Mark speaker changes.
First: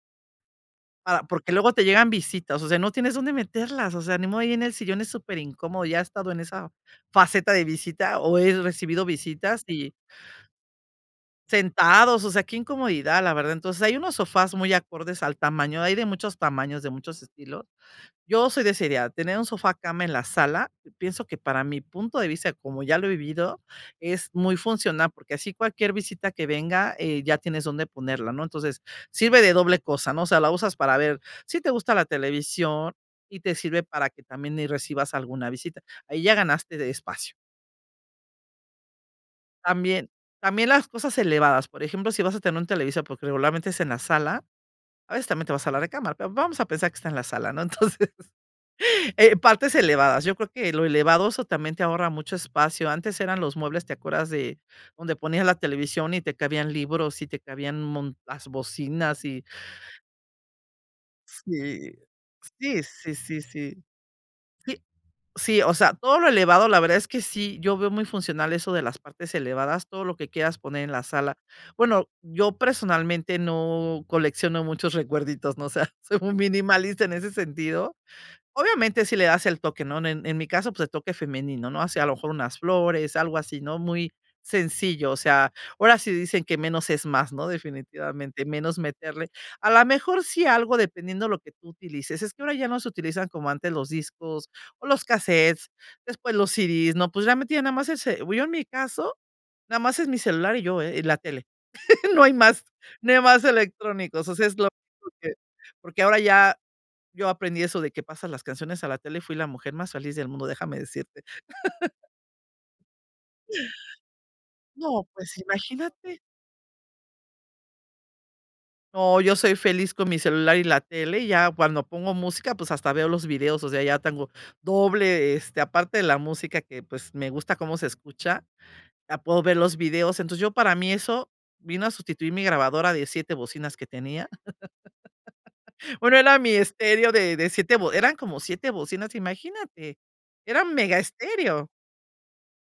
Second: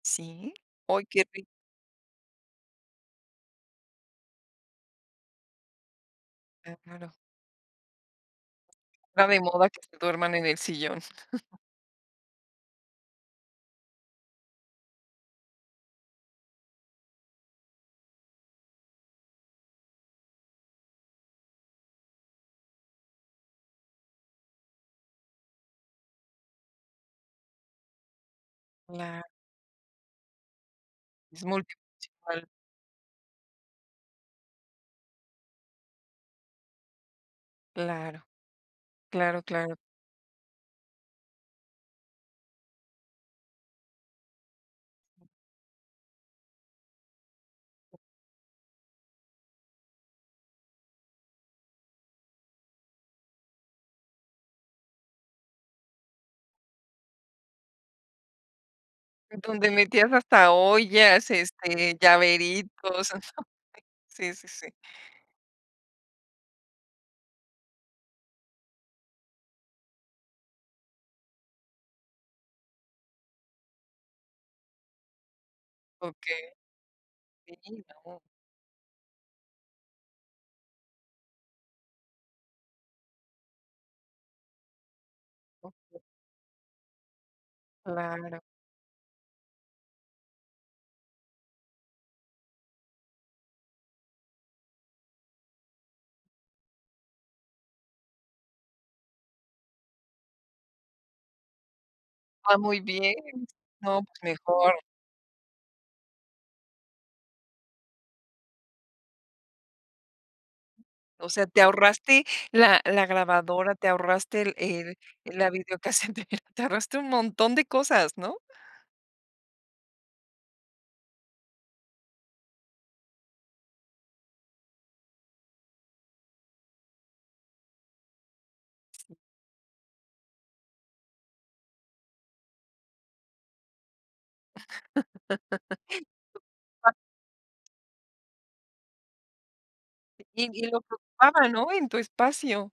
Speaker 1: ¿Sí? Uy, que
Speaker 2: Para
Speaker 1: ri
Speaker 2: porque luego te llegan visitas, o sea, no tienes dónde meterlas, o sea, ni modo, ahí en el sillón es super incómodo, ya he estado en esa
Speaker 1: Ah, claro.
Speaker 2: faceta de visita, o he recibido
Speaker 1: Esta de
Speaker 2: visitas
Speaker 1: moda que
Speaker 2: y
Speaker 1: se duerman en el sillón.
Speaker 2: sentados, o sea, qué incomodidad, la verdad. Entonces, hay unos sofás muy acordes al tamaño, hay de muchos tamaños, de muchos estilos. Yo soy de esa idea, tener un sofá cama en la sala, pienso que para mi punto de vista, como ya lo he vivido, es muy funcional, porque, así cualquier visita que venga, eh, ya tienes dónde ponerla, ¿no? Entonces,
Speaker 1: Claro.
Speaker 2: sirve de doble cosa, ¿no?, o sea, la usas para ver,
Speaker 1: Es
Speaker 2: sí te gusta la
Speaker 1: multifuncional.
Speaker 2: televisión y te sirve para que también ahí recibas alguna visita. Ahí ya ganaste de espacio.
Speaker 1: Claro, claro, claro.
Speaker 2: También también las cosas elevadas. Por ejemplo, si vas a tener un televisor, porque, regularmente es en la sala, a veces también te vas a la recámara, va vamos a pensar que está en la sala, ¿no?, entonces, eh, partes elevadas. Yo creo que lo elevado, eso también te ahorra mucho espacio. Antes eran los muebles, ¿te acuerdas de donde ponían la televisión y te cabían libros, y te cabían un mo las bocinas y
Speaker 1: Donde metías hasta ollas,
Speaker 2: sí,
Speaker 1: este,
Speaker 2: sí,
Speaker 1: llaveritos.
Speaker 2: sí, sí, sí.
Speaker 1: Sí, sí, sí.
Speaker 2: Sí, sí, o sea, todo lo elevado, la verdad es que sí, yo veo muy funcional eso de las partes elevadas, todo lo que quieras poner en la sala. Bueno, yo personalmente, no colecciono muchos recuerditos, no sé, soy muy
Speaker 1: Okey.
Speaker 2: minimalista en ese
Speaker 1: Si,
Speaker 2: sentido.
Speaker 1: no.
Speaker 2: Obviamente, sí le das el toque, ¿no? En en mi caso, pues, el toque femenino, ¿no?, o sea, a lo mejor unas flores, algo así, ¿no?, muy sencillo, o sea, ahora
Speaker 1: Okey.
Speaker 2: sí dicen que menos es más, ¿no?,
Speaker 1: Claro.
Speaker 2: definitivamente, menos meterle a la mejor, sí, algo, dependiendo lo que tú utilices. Es que ahora ya no se utilizan como antes los discos o los cassettes, después los CD's, ¿no? Pues, realmente nada más ese bu yo en mi caso nada más es mi celular y yo, eh, y la tele. No hay
Speaker 1: Ah,
Speaker 2: más,
Speaker 1: muy
Speaker 2: no
Speaker 1: bien.
Speaker 2: hay más
Speaker 1: No, pues,
Speaker 2: electrónicos, o sea, es lo
Speaker 1: mejor.
Speaker 2: que, porque, ahora ya yo aprendí eso de que pasan las canciones a la tele y fui la mujer más feliz del mundo, déjame decirte.
Speaker 1: O sea, te ahorraste la la grabadora, te ahorraste el
Speaker 2: No,
Speaker 1: el
Speaker 2: pues
Speaker 1: la
Speaker 2: imagínate.
Speaker 1: videocasetera, te ahorraste un montón de cosas, ¿no?
Speaker 2: No, yo soy feliz con mi celular y la tele, y ya cuando pongo música, pues, hasta veo los videos, o sea, ya tengo doble, este, aparte de la música que, pues, me gusta cómo se escucha,
Speaker 1: Sí.
Speaker 2: ya puedo ver los videos, entonces, yo para mí eso vino a sustituir mi grabadora de 7 bocinas que tenía. Bueno, era mi
Speaker 1: [unintelligible]
Speaker 2: estéreo de de 7, bo eran como 7 bocinas, imagínate,
Speaker 1: Y y
Speaker 2: era
Speaker 1: y
Speaker 2: un
Speaker 1: lo que
Speaker 2: mega
Speaker 1: ocupaba,
Speaker 2: estéreo.
Speaker 1: ¿no?, en tu espacio.